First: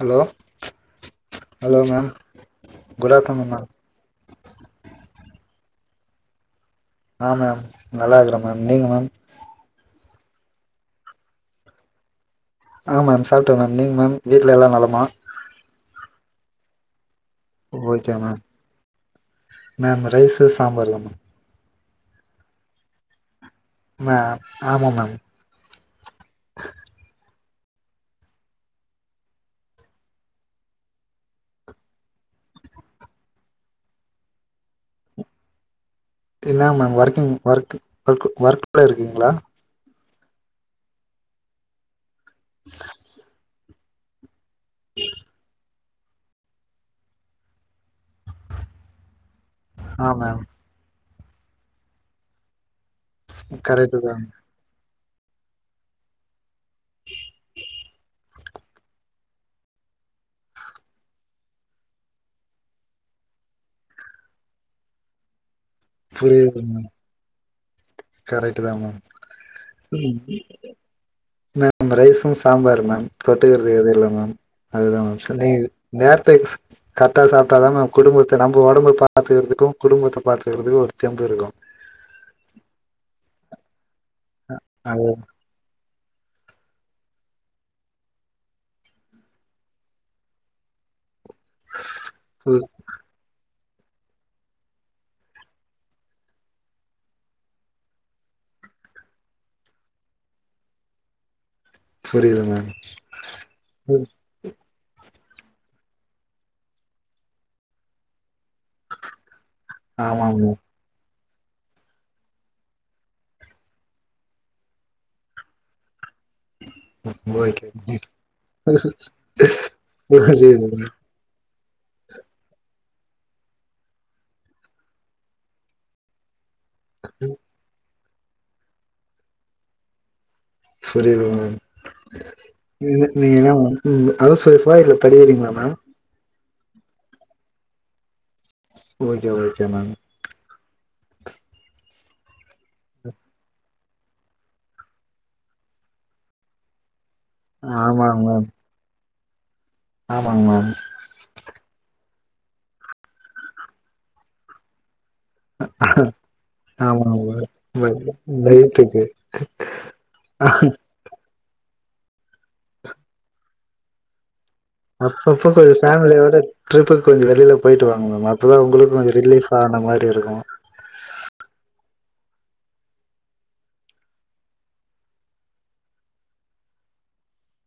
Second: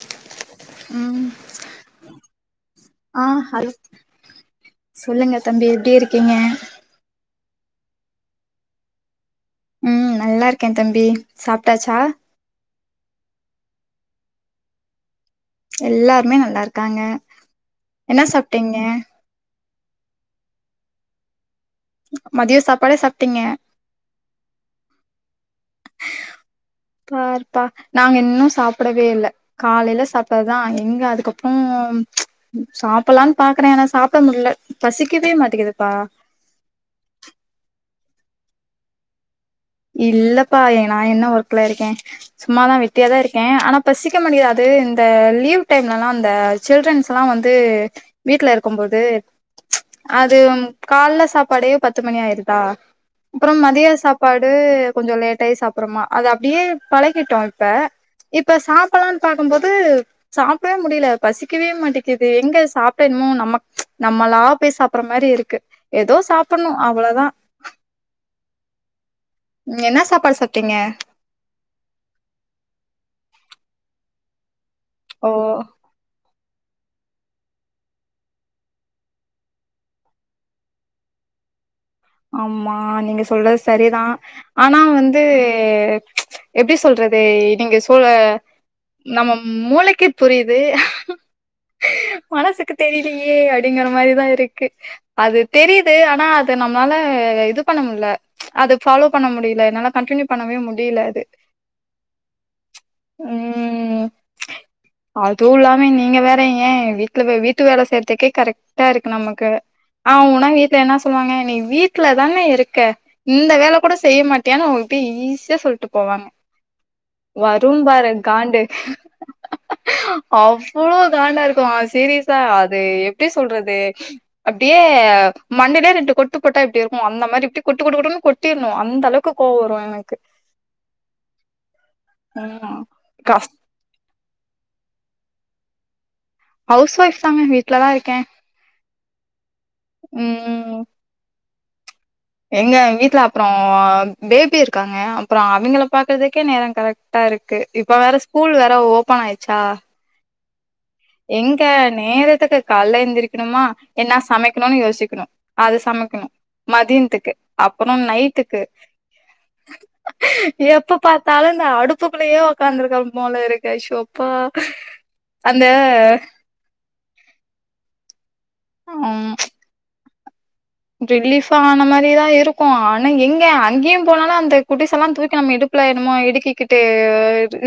Hello ம் hello ma'am good ah afternoon ma'am hello சொல்லுங்க தம்பி எப்படி இருக்கீங்க ஆ மேம் நல்லாருக்றே மேம் நீங்க மேம் நல்லாருக்கே தம்பி சாப்ட்டாச்சா ஆ மேம் சாப்ட்டே மேம் நீங்க மேம் வீட்ல எல்லா நலமா எல்லாருமே நல்லாருக்காங்க ஓகே என்ன மேம் சாப்ட்டீங்க மேம் ரைஷூ சாம்பார் தா மேம் மதியம் சாப்பாடே சாப்ட்டீங்க ஆ ஆமா மேம் ப்பா நாங்க இன்னு சாப்டவே இல்ல காலைல சாப்ட்டதுதா எங்க அதுக்கப்ற சாப்லானு பாக்குறே ஆனா சாப்ட முல்ல பசிக்கவே மாட்டேங்கிதுப்பா என்ன மேம் ஒர்கிங் ஒர்க ஒர்க ஒர்க்ல இருக்கீங்ளா இல்லப்பா ஏ நா என்ன ஒர்க்ல இருக்கே சும்மாதா வெட்டியா தா இருக்கே ஆனா பசிக்க மாட்டிது அது இந்த லீவ் டைம்லலா இந்த சில்ட்ரன்ஸ்லா வந்து வீட்ல இருக்கும்போது ஆ அது மேம் கால்ல சாப்பாடே பத்து மணி ஆயிருதா கரெக்டு தா து கொஞ்சோ லேட்டாயி சாப்புட்றோமா அது அப்டியே பழகிட்டோ இப்ப இப்ப சாப்பட்லானு பாக்கும்போது சாப்டவே முடில பசிக்கவே மாட்டேக்கிது எங்க சாப்ட என்னுமோ நம்ம நம்மளா போய் சாப்படுற மாரிருக்கு எதோ சாப்புட்ணு அவ்ளதா கரெக்ட் தா என்ன மேம் சாப்பாடு சாப்ட்டீங்க மேம் ரைசு சாம்பாரு மேம் தொட்டுக்க வே வே இல்ல மேம் அதுதா மேம் [unintelligible] ஓ நீங்க நேரத் கரெட்டா சாப்ட்டாதா மேம் குடும்பத்த நம்ம ஒடம்ப பாத்துக்கறதுக்கு குடும்பத்த பாத்துக்கறதுக்கு ஒரு தெம்புருக்கு ஆமா நீங்க சொல்றது சரிதா ஆனா வந்து அது எப்டி சொல்றது நீங்க சொ நம்ம மூளைக்கு புரியுது மனசுக்கு தெரிலியே அ அப்டிங்கற மாரி தா இருக்கு அது தெரிது ஆனா அது நம் மால இது பண்ண முல்ல அது ஃபாலோ பண்ண முடில என்னால கண்டினியூ பண்ணவே முடில அது புரிது மேம் அதும் இல்லாம நீங்க வேற ஏன் வீட்ல வீட்டு வேல செய்றதுக்கே கரெக்ட் டா இருக்கு நமக்கு ஆ ஆமா உனா மேம் வீட்ல என்னா சொல் சொல்வாங்க நீ வீட்ல தான இருக்க இந்த வேல கூட செய்ய மாட்டியானு அவங்க அப்டியே ஈஸியா சொல்ட்டு போய் போவாங்க ஓகே வரும் பாரு காண்டு புரியுது மேம் அவ்ளோ காண்டாருக்கு சீரியஸா அது எப்டி சொல்றது அப்டியே மண்டில ரெண்டு கொட்ட போட்டா எப்படி இருக்கூ அந்த மாதிரி எப்படி குட்டு குட்டுனு கொட்டிரணு அந்த அளவுக்கு கோவோ வரும் எனக்கு புரியிது ம் கஷ் மேம் ஹவுஸ் வைஃபா இல்ல படிக்கிறீங்ளா மேம் ஹவுஸ் ஒயஃப் தாங்க வீட்லதா இருக்கே ஓகே ஓகே ஓகே மேம் ம் எங்க வீட்டுல அப்பறோ பேபி இருக்காங்க அப்பறோ அவேங்கள பாக்குறதுக்கே நேரோ கரெக்ட் இருக்கு இப்ப வேற ஆமாங்க ஸ்கூல் வேற ஓப் ஓபன் ஆயிச்சா வாங்கா மே எங்க நேரத்துக்கு கல்ல எழுந்திரிக்கணுமா என்ன சமைக்கணும்னு யோசிக்கணு அது சமைக்கணு ஆமாங்க மதியத்துக்கு மேம் அப்பறோ பட் நைட்டுக்கு எப்ப பா தலோந்த அடுப்புக்குள்ளயே உடக்காந்துருக்க போல இருக்கு ஐஷோ அப்பா அப்பப்போ ஒரு ஃபேமிலியோட ட்ரிப் கொஞ்சோ வெளில போயிட்டு வாங்க மேம் உங்களுக்கு கொஞ்சோ ம் ரிலீஃப் ஆனா மாரி இருக்கூ தா இருக்கூ ஆனா எங்க அங்கேயு போனாலு அந்த குட்டிச எல்லா தூக்கி நம்ம இடுப்புல என்னமோ இடுக்கிக்கிட்டு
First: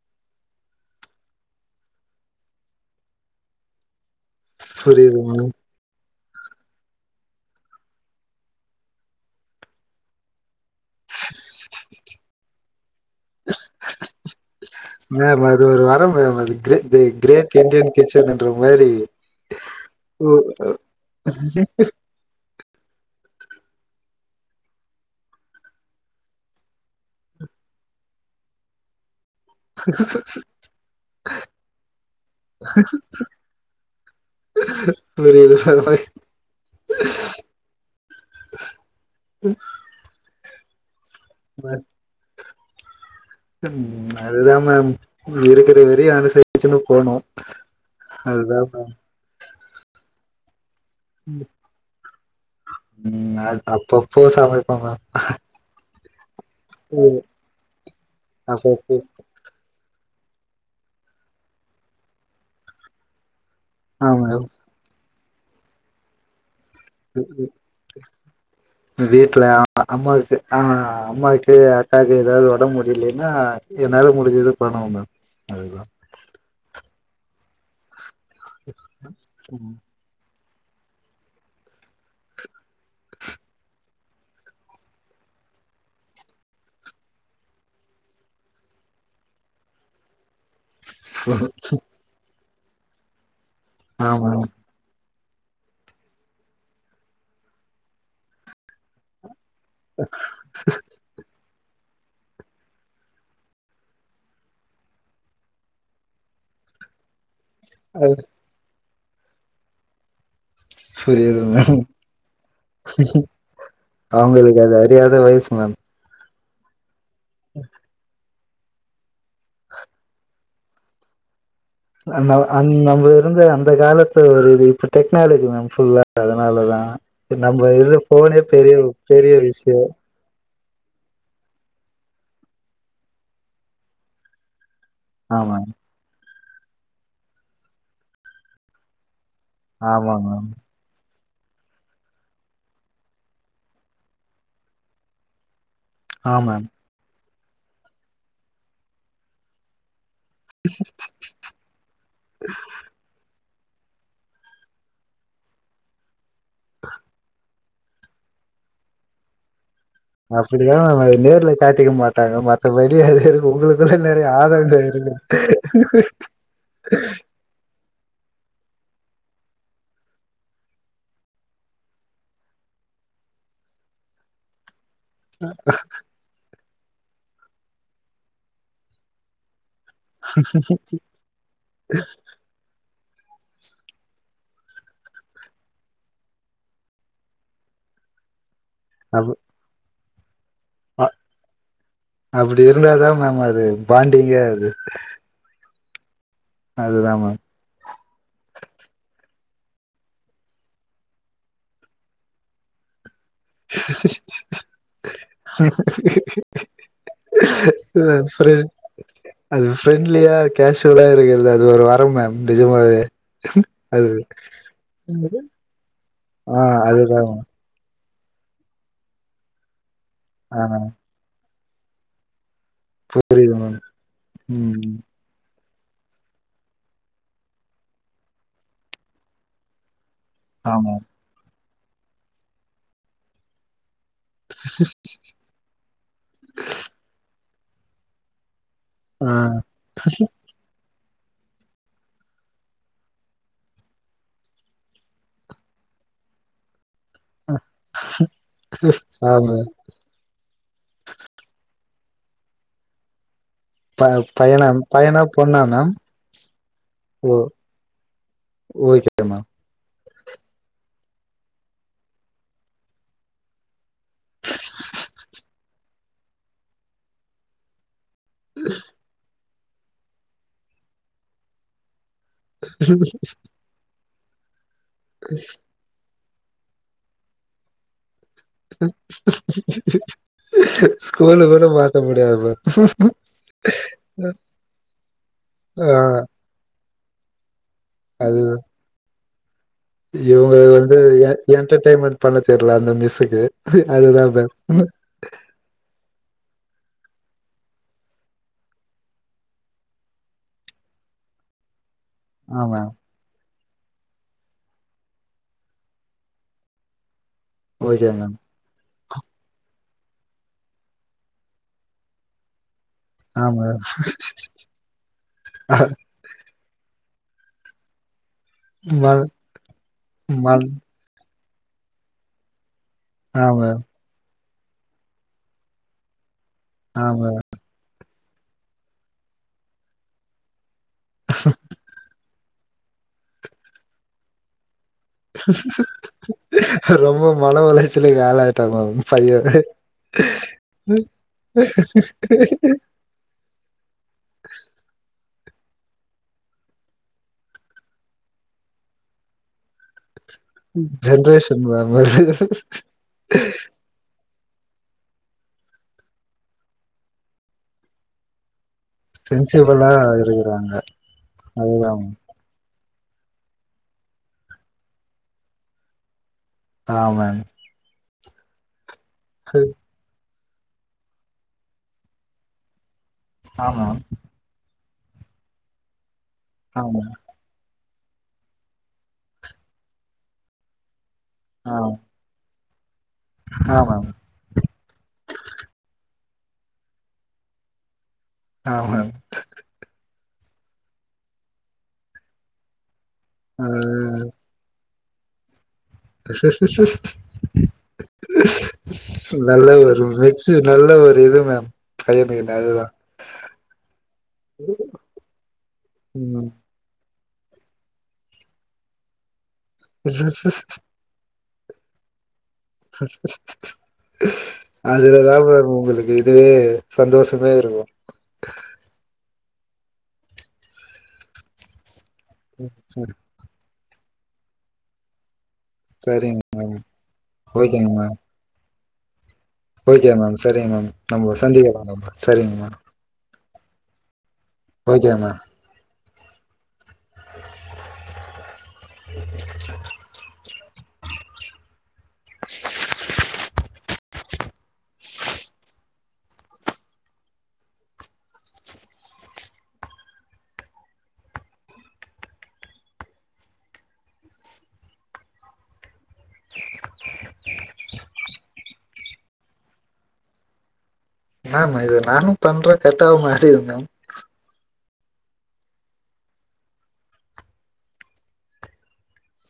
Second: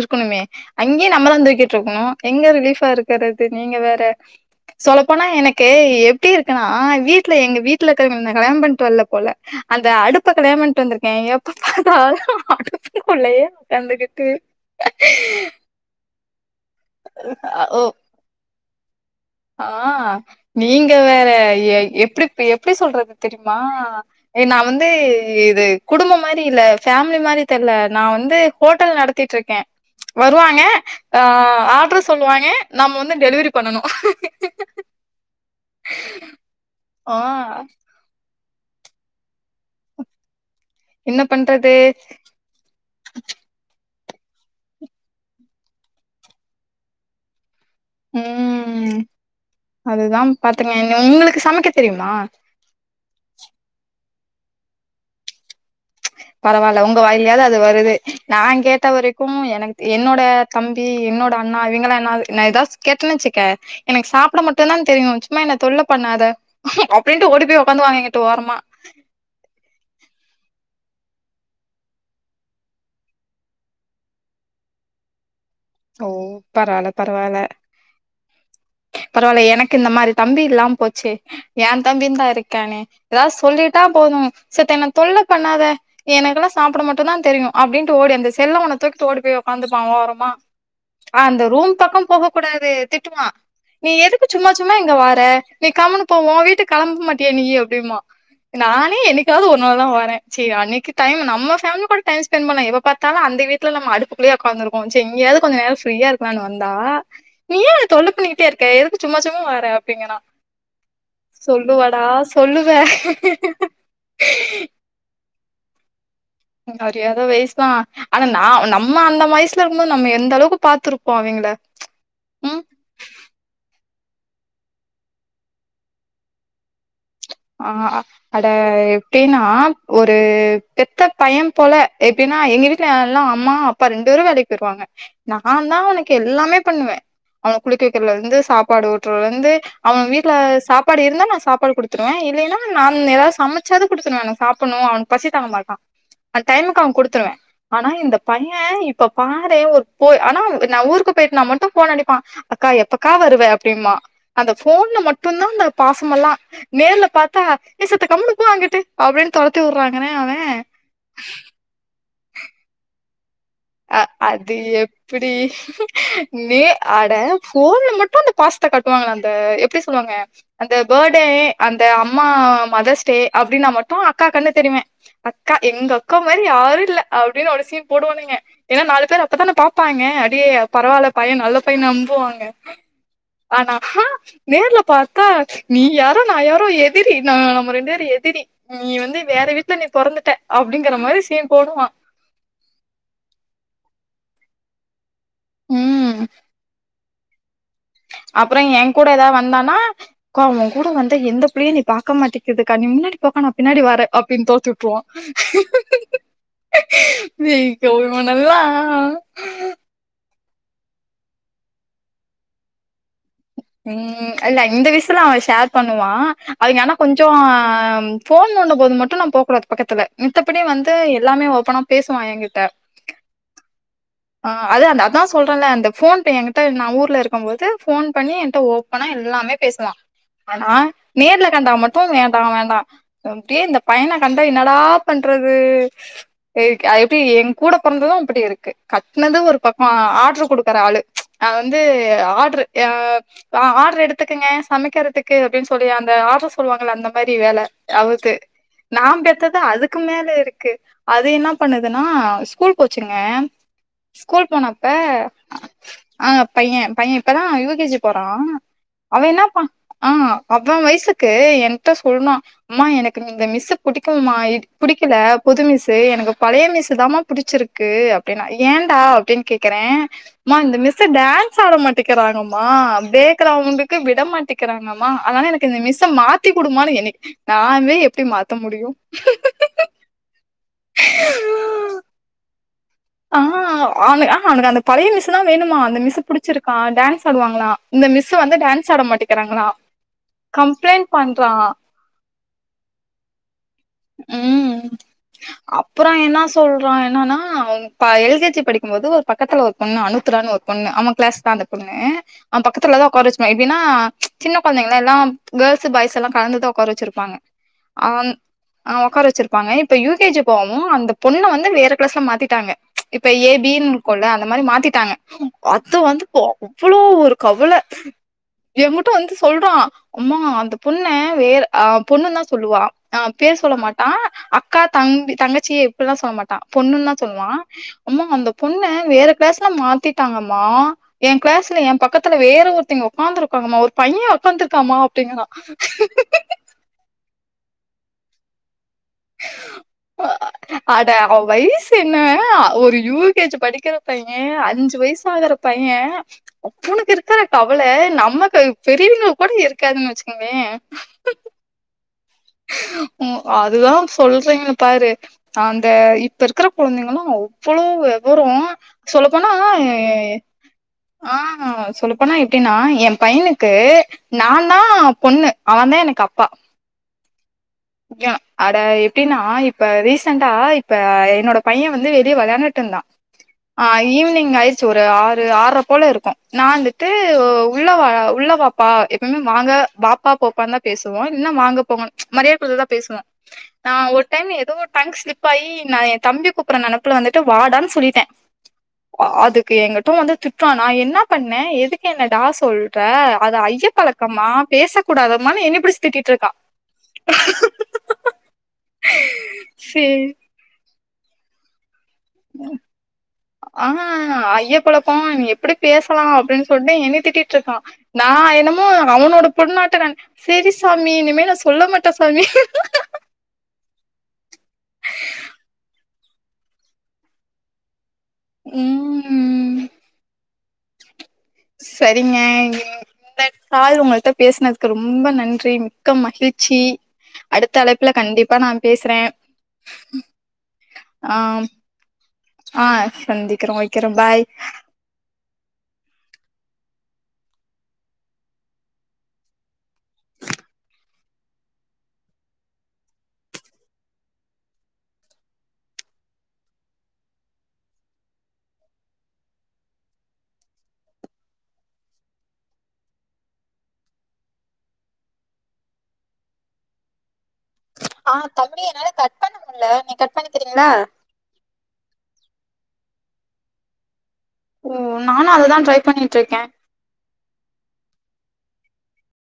இருக்கணுமே அங்கேயு நம்மதா தூக்கிட்ருக்கணு எங்க ரிலீஃபா இருக்குறது நீங்க வேற புரியுது சொல்லப்போனா மேம் எனக்கு இருக்கனா வீட்ல எங்க வீட் லருக்கறவங்களா கல்யாணம்பன்டு வரல போல அந்த அடுப்ப கலயணாம்பன்ட் ட்டு வந்திருக்கே எப்ப பாத்தாலு அடுப்புக்குள்ளேயே உக்காந்துகிட்டு மேம் அது ஒரு வரம் மேம் அது கிர தி கிரேட் அ ஓ இண்டியன் கிச்சன் என்று வேரி ஆ நீங்க வேற எப் எப்டிப் எப்டி சொல்றது தெரிமா நான் வந்து இது குடும்ப மாரி இல்ல ஃபேமிலி மாரி தெர்ல நான் வந்து ஹோட்டல் நடத்திட்டு இருக் க்கே வருவாங்க ஆ ஆர்டர் சொல்லுவாங்க நம்ம வந்து டெலிவரி பண்ணனு புரிய சர்வய் ஆ ம் என்ன பண்றது ம் அதுதா மேம் இருக்கிற வெரி அனுசரிச்சன்னு போனு அதுதா மேம் ம் அதுதா பத் [unintelligible] உங்களுக்கு சமைக்க தெரியுமா ப்போ சமைப்ப மேம் பரவால்ல உங்க ம் வாய்லையாவ்து அது வருதே நா கேட்ட அப்பப்போ வரைக்கு எனக் என்னோ ட தம்பி என்னோட அண்ணா இவிங்கல்லா என்னாது நா ஏதாஸ் கேட்டனு வெச்சுக்க ஆ எனக் சாப்ட மேம் மட்டுந்தா தெரியு ச் ம்மா என்ன தொல்ல பண்ணாத அப்டின்ட்டு ஓடி போய் உக்காந்துவாங்க எங்கிட்ட ஓரமா வீட்ல அம்மா வச்சு ஆ அம்மாக்கு அக்காக்கு எதாவது ஒடம்பு முடிலீன்னா என்னால முடிஞ்சது பண்ணுவ மேம் அதுதா ஸோ பரவால பரவால பரவால்ல எனக்கு இந்த மாரி தம்பி இல்லாம போச்சே ஏ தம்பிந்தா இருக்கானே எதாவது சொல்லிட்டா போது செத்த என்ன தொல்ல பண்ணாத எனக்குலா சாப்பட மட்டுந்தா தெரியு அப்டின்ட்டு ஓடி அந்த செல்ல ஒன்ன தூக்கிட்டு ஓடி போய் ஒக்காந்துப்பா ஓரமா ஆ அந்த ரூம் பக்கம் போக குடாது திட்டுமா நீ எதுக்கு ஆமா மேம். சும்மா சும்மா இங்க வா த்த நீ கம்முனு போ வோ வீட்டு கெளம்ப மாட்டிய நீயி அப்டிம்பா நானே என்னிக் காவது ஒரு நாள் தா வரே செரி அன்னைக்கு டைம் நம்ம பேமிலி கூட டைம் ஸ்பெண்ட் பண்ண எப்ப பாத்தாலு அந்த வீட்ல நம் அடுப்புக்குள்ளே ஒக்காந்துருக்கோ சே இங்கயாது கொஞ்ச நேரோ ஃப்ரீயா இருக்கலான்னு வந்தா நீ ஏ என்ன தொல்ல அது பண்ணிகிட்டே இருக்க எதுக் சும்மா சும்மா வார அப்படிங்கறா புரியுதுங்க அவங்களுக்கு அது அறியாத வயசு ங்க [unintelligible] [unintelligible] ஆனா நா நம்ம அந்த வைஸ்ல இருக்கம்போது நம்ம எந்தளவுக்கு பாத்ருப்போ அவிங்கள அ ந ம் அன் நம்ம இருந்த அந்த கால த்து ஒரு இது இப்ப டெக்னாலஜி மேம் ஃபுல்லா அதுனாலதா ஆ அட பெரிய எப்டின்னா விஷயோ ஒரு பெத்த டயம் போல எப்டின்னா எங்க வீட்ல எல்லா அம்மா அப்பா ரெண்டு பேரு வேலைக் போய்ருவாங்க ஆமா நாந்தா அவனுக்கு எ ல்லாமே பண்ணுவே அவன குளிக்க வெக்கிறதுலேந்து சாப்பாடு ஊட்ற வந்து அவங்க ஆமா வீட்டுல மேம் சாப்பாடு இருந்தா சாப்பாடு கொடுத்து கொடுத்துருவேன் இல்லைன்னா நான் ஏதாவது சமைச்சாவது கொடுத்துருவேன் என சாப்பிடும் அவனு பசித்தாங்க மாட்டான் அ ஆமாம். டைமுக்கு அவன் குடுத்துருவேன் ஆனா இந்த பையன் இப்ப பாரு ஒரு போய் ஆனா நான் ஊருக்கு போயிட்டு நா மட்டும் போன் அடிப்பான் அக்கா எப்பக்கா வருவ அப்படியமா அந்த போன்ல மட்டும்தான் அந்த பாசம எல்லாம் நேர்ல பார்த்தா சத்த கம்முனு போ அங்கிட்ட அப்படின்னு துரத்தி விடுறேன் மத்த [unintelligible] அஹ் அது எப்படி நீ ஆடபோன்ல மட்டும் மும் அந்த பாஸ கட்டுவாங்கள அந்த எப்படி சொல்லுவாங்க அந்த பர்த்டே அந்த அம்மா மதர்ஸ்டே அப்படின்னா மட்டும் அக்கா கன்னுக்கு தெரியவேன் அக்கா எங்க அக்கா மாதிரி யாரும் இல்ல அப்டின்னு ஒரு சீன் போடுவானுங்க ஏன்னா நாலு பேர் அப்பதான பாப் பாங்க அப்டே பரவாயில்ல பையன் நல்ல பையன் நம்புவாங்க ஆனா நேர்ல பாத்தா நீ யாரோ நான் யாரோ எதிரி நான் நம்ம ரெண்டு நேரம் எதிரி நீ வந்து அப் வேற வீட்ல பொறந்துட்ட அப்டிங்கிற அ மாரி சீன் போடுவான் அப்படி இருந்தா தான் மேம் அது பாண்டிங்கே ஆகுது உம் அதுதான் மேம் அப்புறம் என் கூட எதா வந்தானா அக்கா ஓன் கூட வந்த எந்த பிள்ளையும் என்னிய பாக்க மாட்டிக்குதுக்கா நீ முன்னாடி போக்கா நா பின்னாடி வர அப்டின்னு தொரத்திட்டுருவான் வீகோ இவன் ஃப்ரெ நல்லா கேஷிவலா இருக்கிறது அது ஒரு வரம் மேம் நிஜமாவே அது ம் இல்ல இந்த விசிலான் அவன் ஷேர் பண்ணுவான் ஆ அதுங்க ஆனா அதுதான் கொஞ்சம் மேம். போன் நோண்டும்போது மட்டும் நான் போக்கூடாது பக்கத்துல மித்தபடி ஆ வந்து எல்லாமே ஓ ப்பனா பேசுவான் என்கிட்ட புரியுது மேம் ஆஹ் அது ம். அதான் சொல் றன் இல்ல அந்த போன்பே என்கிட்ட நான் ஊர்ல இருக்கும் போது போன் பண்ணி என்ட்ட ஓப்பனா எல்லாமே பேசுவான் ஆனா ஆமா. நேர்ல த வந்தா மட்டும் வேண்டாம் வேண்டாம் அப்டே இந்த பையன கண்டா என்னடா பண்றது எக் அது எப்படி எங் கூட பொறந்தது அப்டி இருக்கு ஆ கட்னது ஒரு பக்கோ ஆட்ரு குடுக்கற ஆளு அ வந்து ஆட்ரு ஏ ஆ ஆட்ரு எடுத்துக்குங்க சமைக்கறதுக்கு அப்டின் சொல்லி அந்த ஆட்ரு சொல்லுவாங்கல்ல அந்தம் பாதி வேல அவுருக்கு நா ஆமா. பெத்தது அதுக்கு மேல இருக்கு அது என்ன பண்ணு துனா ஸ்கூல் போச்சுங்க ப ஸ்கூல் பையனா போனப்ப பையனா? பொண்ணா மேம்? ஆங்க பைய பைய ஓ இப்பதா யூ கே ஜி போறா ஓகே அவ என்ன மேம். ப ஆஹ் அவ வயசுக்கு எங்க்ட்ட சொல்னா அம்மா எனக்கு இந்த மிஸ்ஸு புடிக்கல்மா இது புடிக்கல புது மிஸ்ஸு எனக்கு பழைய மிஸ்ஸு தாம்மா புடிச்சிருக்கு அப்டின் ஏண்டா அப்டின் கேக் க்றே மா இந்த மிஸ்ஸு டேன்ஸ் ஆட மாட் டிக்கிறாங்கம்மா [unintelligible] அவ வந்து கு விட மாட்டி கிறாங்கம்மா அதனால எனக்கு இந்த மிஸ்ஸ மாத் தந்தி குடுமானு எனு நானு எப்டி மாத் ஸ்கூலு கூட மாத்த முடியாதமே ஆஹ் அவுனு ஆஹா அவுனுக்கு அந்த பழைய மிஸ்சுத வேணுமா ஆ அந்த மிஸ்சு புடிச்சிருக்கா டான்ஸ் ஆடுவாங்ளா இந்த மிஸ்சு வந்து டான்ஸ் ஆட மாட்டி கிறாங்களா இவுங்க வந்து எ எண்டர்டெய்மென்ட் பண்ண தெர்ல அந்த மிஸ்சுக்கு உம் அப்பறோ என்ன சொல் றா என்னானா அவுங் ப எல் கே ஜி படிக்கும்போது ஒரு பக்கத்தல ஒரு பொண்ணு அனுத்ரான் ஒரு பொண்ணு அவ கிளாஸ் தா அந்த பொண்ணு எ அவ ஆமா பக்கத்துல தா உக்கார வெச்சுப்பா எ ப்டின்னா சின்ன கொழந்தைங்கள்ல எல்லா கேள்ஸு பாய்ஸு எல்லா கலந்துதா ஒக்கார வெச்சிருப்பாங்க ஒகே மேம் ஆஹ் ஒக்கார வெச்சிருப்பாங்க இப்ப யு கே ஜி போவு அந்த பொண்ண வந்து வேற கிளாஸ்ல மாத்திட்டாங்க இப்ப ஏ ஆமா பீ ன் இருக்குல்ல அந்த மாரி மாத்திட்டாங்க அத வந்து அவ்வளோ ஒ கவல எங்கிட்ட ம வந்து சொல்றா அம்மா மன் அந்த பொண்ண பேர் அஹ் பொண்ணுன் தா சொல்லுவா ஆ பேர் சொல்ல மேம் மாட்டா அ க்கா தம்பி தங்கச்சிய இப்புல்லா சொல் மா டா ஆ பொண்ணுன்தா மேம் சொல்வா அம்மா அந்த பொண்ணே வேற கிளாஸ்ல மாத்திட்டாங்கம்மா எ கிளாஸ்ல எ பக்கத் ல வேற ஒருத்தைங்க உட்காந்துருக்காங்கமா ஒரு பைய உட்காந்துரு ரொம்ப மன உளைைச் சிலக்கு ஆள் ஆயிட்டாகளாகு பைய னு அட அவ வயசு என்ன ஒரு யூ கே ஜி படிக்கிற பைய அஞ்சு வயசா ஆகுற பைய அவனுக்கு இருக்கிற கவல நமக்கு பெரியவங்க கூட இருக்காதுன்னு வச்சு ஜென்ரேஷன் வேற மாரி இருக் உ அதுதா சொல்றீங்கள பாரு அந்த இப்ப இருக்கிற குழந்தைங்கள அவ்வளவு விவர சென்சிபளா இருக்குறாங்க அதுதா ஏனா என் பையனுக்கு நா தா பொண்ணு அவன் தா எனக்கு அப்பா ஆமாம் அட அப்படின்னா இப்ப ரிசெண்டா இப்ப என்னோட பையன் வந்து வெளிய விளையாண்டுட்டு இருந்தா ஆ மேம் ஆஹ் ஈவ்னிங் ஐஸ் ஒரு ஆறு ஆறர போல இருக்கும் நா ஆ வந்துட்டு மேம் உள்ள வா உள்ள வாப்பா எப்பவுமே வாங்க வாப்பா போப்பானு தா பேசு இன்னும் ஆ வாங்க போங்க மரியா [unintelligible] பேசுவோம் ஆ நா மேம் ஒரு டைம் ஏதோ டங் ஸ்லிப் ஆயி நா தம்பி கூப்புற நினைப்புல வந்துட்டு வாடா ன்னு சொல்லிட்டேன் ஆ மேம் அதுக்கு எங்க தும் வந்து திட்டுவான் நா என்ன பண்ணேன் எதுக்கு என்ன டா சொல் அது ஆ ஐய பழக்கமா பேச கூடாதது மா என்னைய ச சு [inaudible] நல்ல ஒரு ழ்ச்சி நல்ல ஒரு விவு மேம் பையனுக்கு அதுதா அ ஐயேபழக்கோம நீ எப்புடி பேசலா அப்டின் சொல்ட்டு என்னே திட்டிட்ருக்கா நா என்னமோ அவுனோட உள்ள நாட்ரன் ம் சரி சாமி இனிமேல் சொல்ல மாட்டே சுவாமி அதுலதா மேம் உங்களுக்கு இதுவே சந்தோஷமே இருக்கு உம் ஸ் சரிங்க இந்த கால் உங்கள்ட்ட பேசுனதுக்கு ரொம்ப நன் றி மிக்க சரிங்க மகிழ்ச்சி அடுத்த ஓகேங்க அழைப்புல மேம் கண்டிப்பா நா பேசுற ஓகே மேம் சரிங்க மேம் நம்ம சந்திக்கலா மேம் சரிங்க மேம் வைக்கிரோ வைக்கிரோ பாய் ஓகே மா ஆ தம்பி என்னால கட் பண்ண முடியல நீ கட் பண்ணிக்ரீங்களா மேம் இது நானு பண்ற கட்டாவமாட்டிது மேம் ஓ நானு அததான் ட்ரை பண்ணிட்டு இருக்கே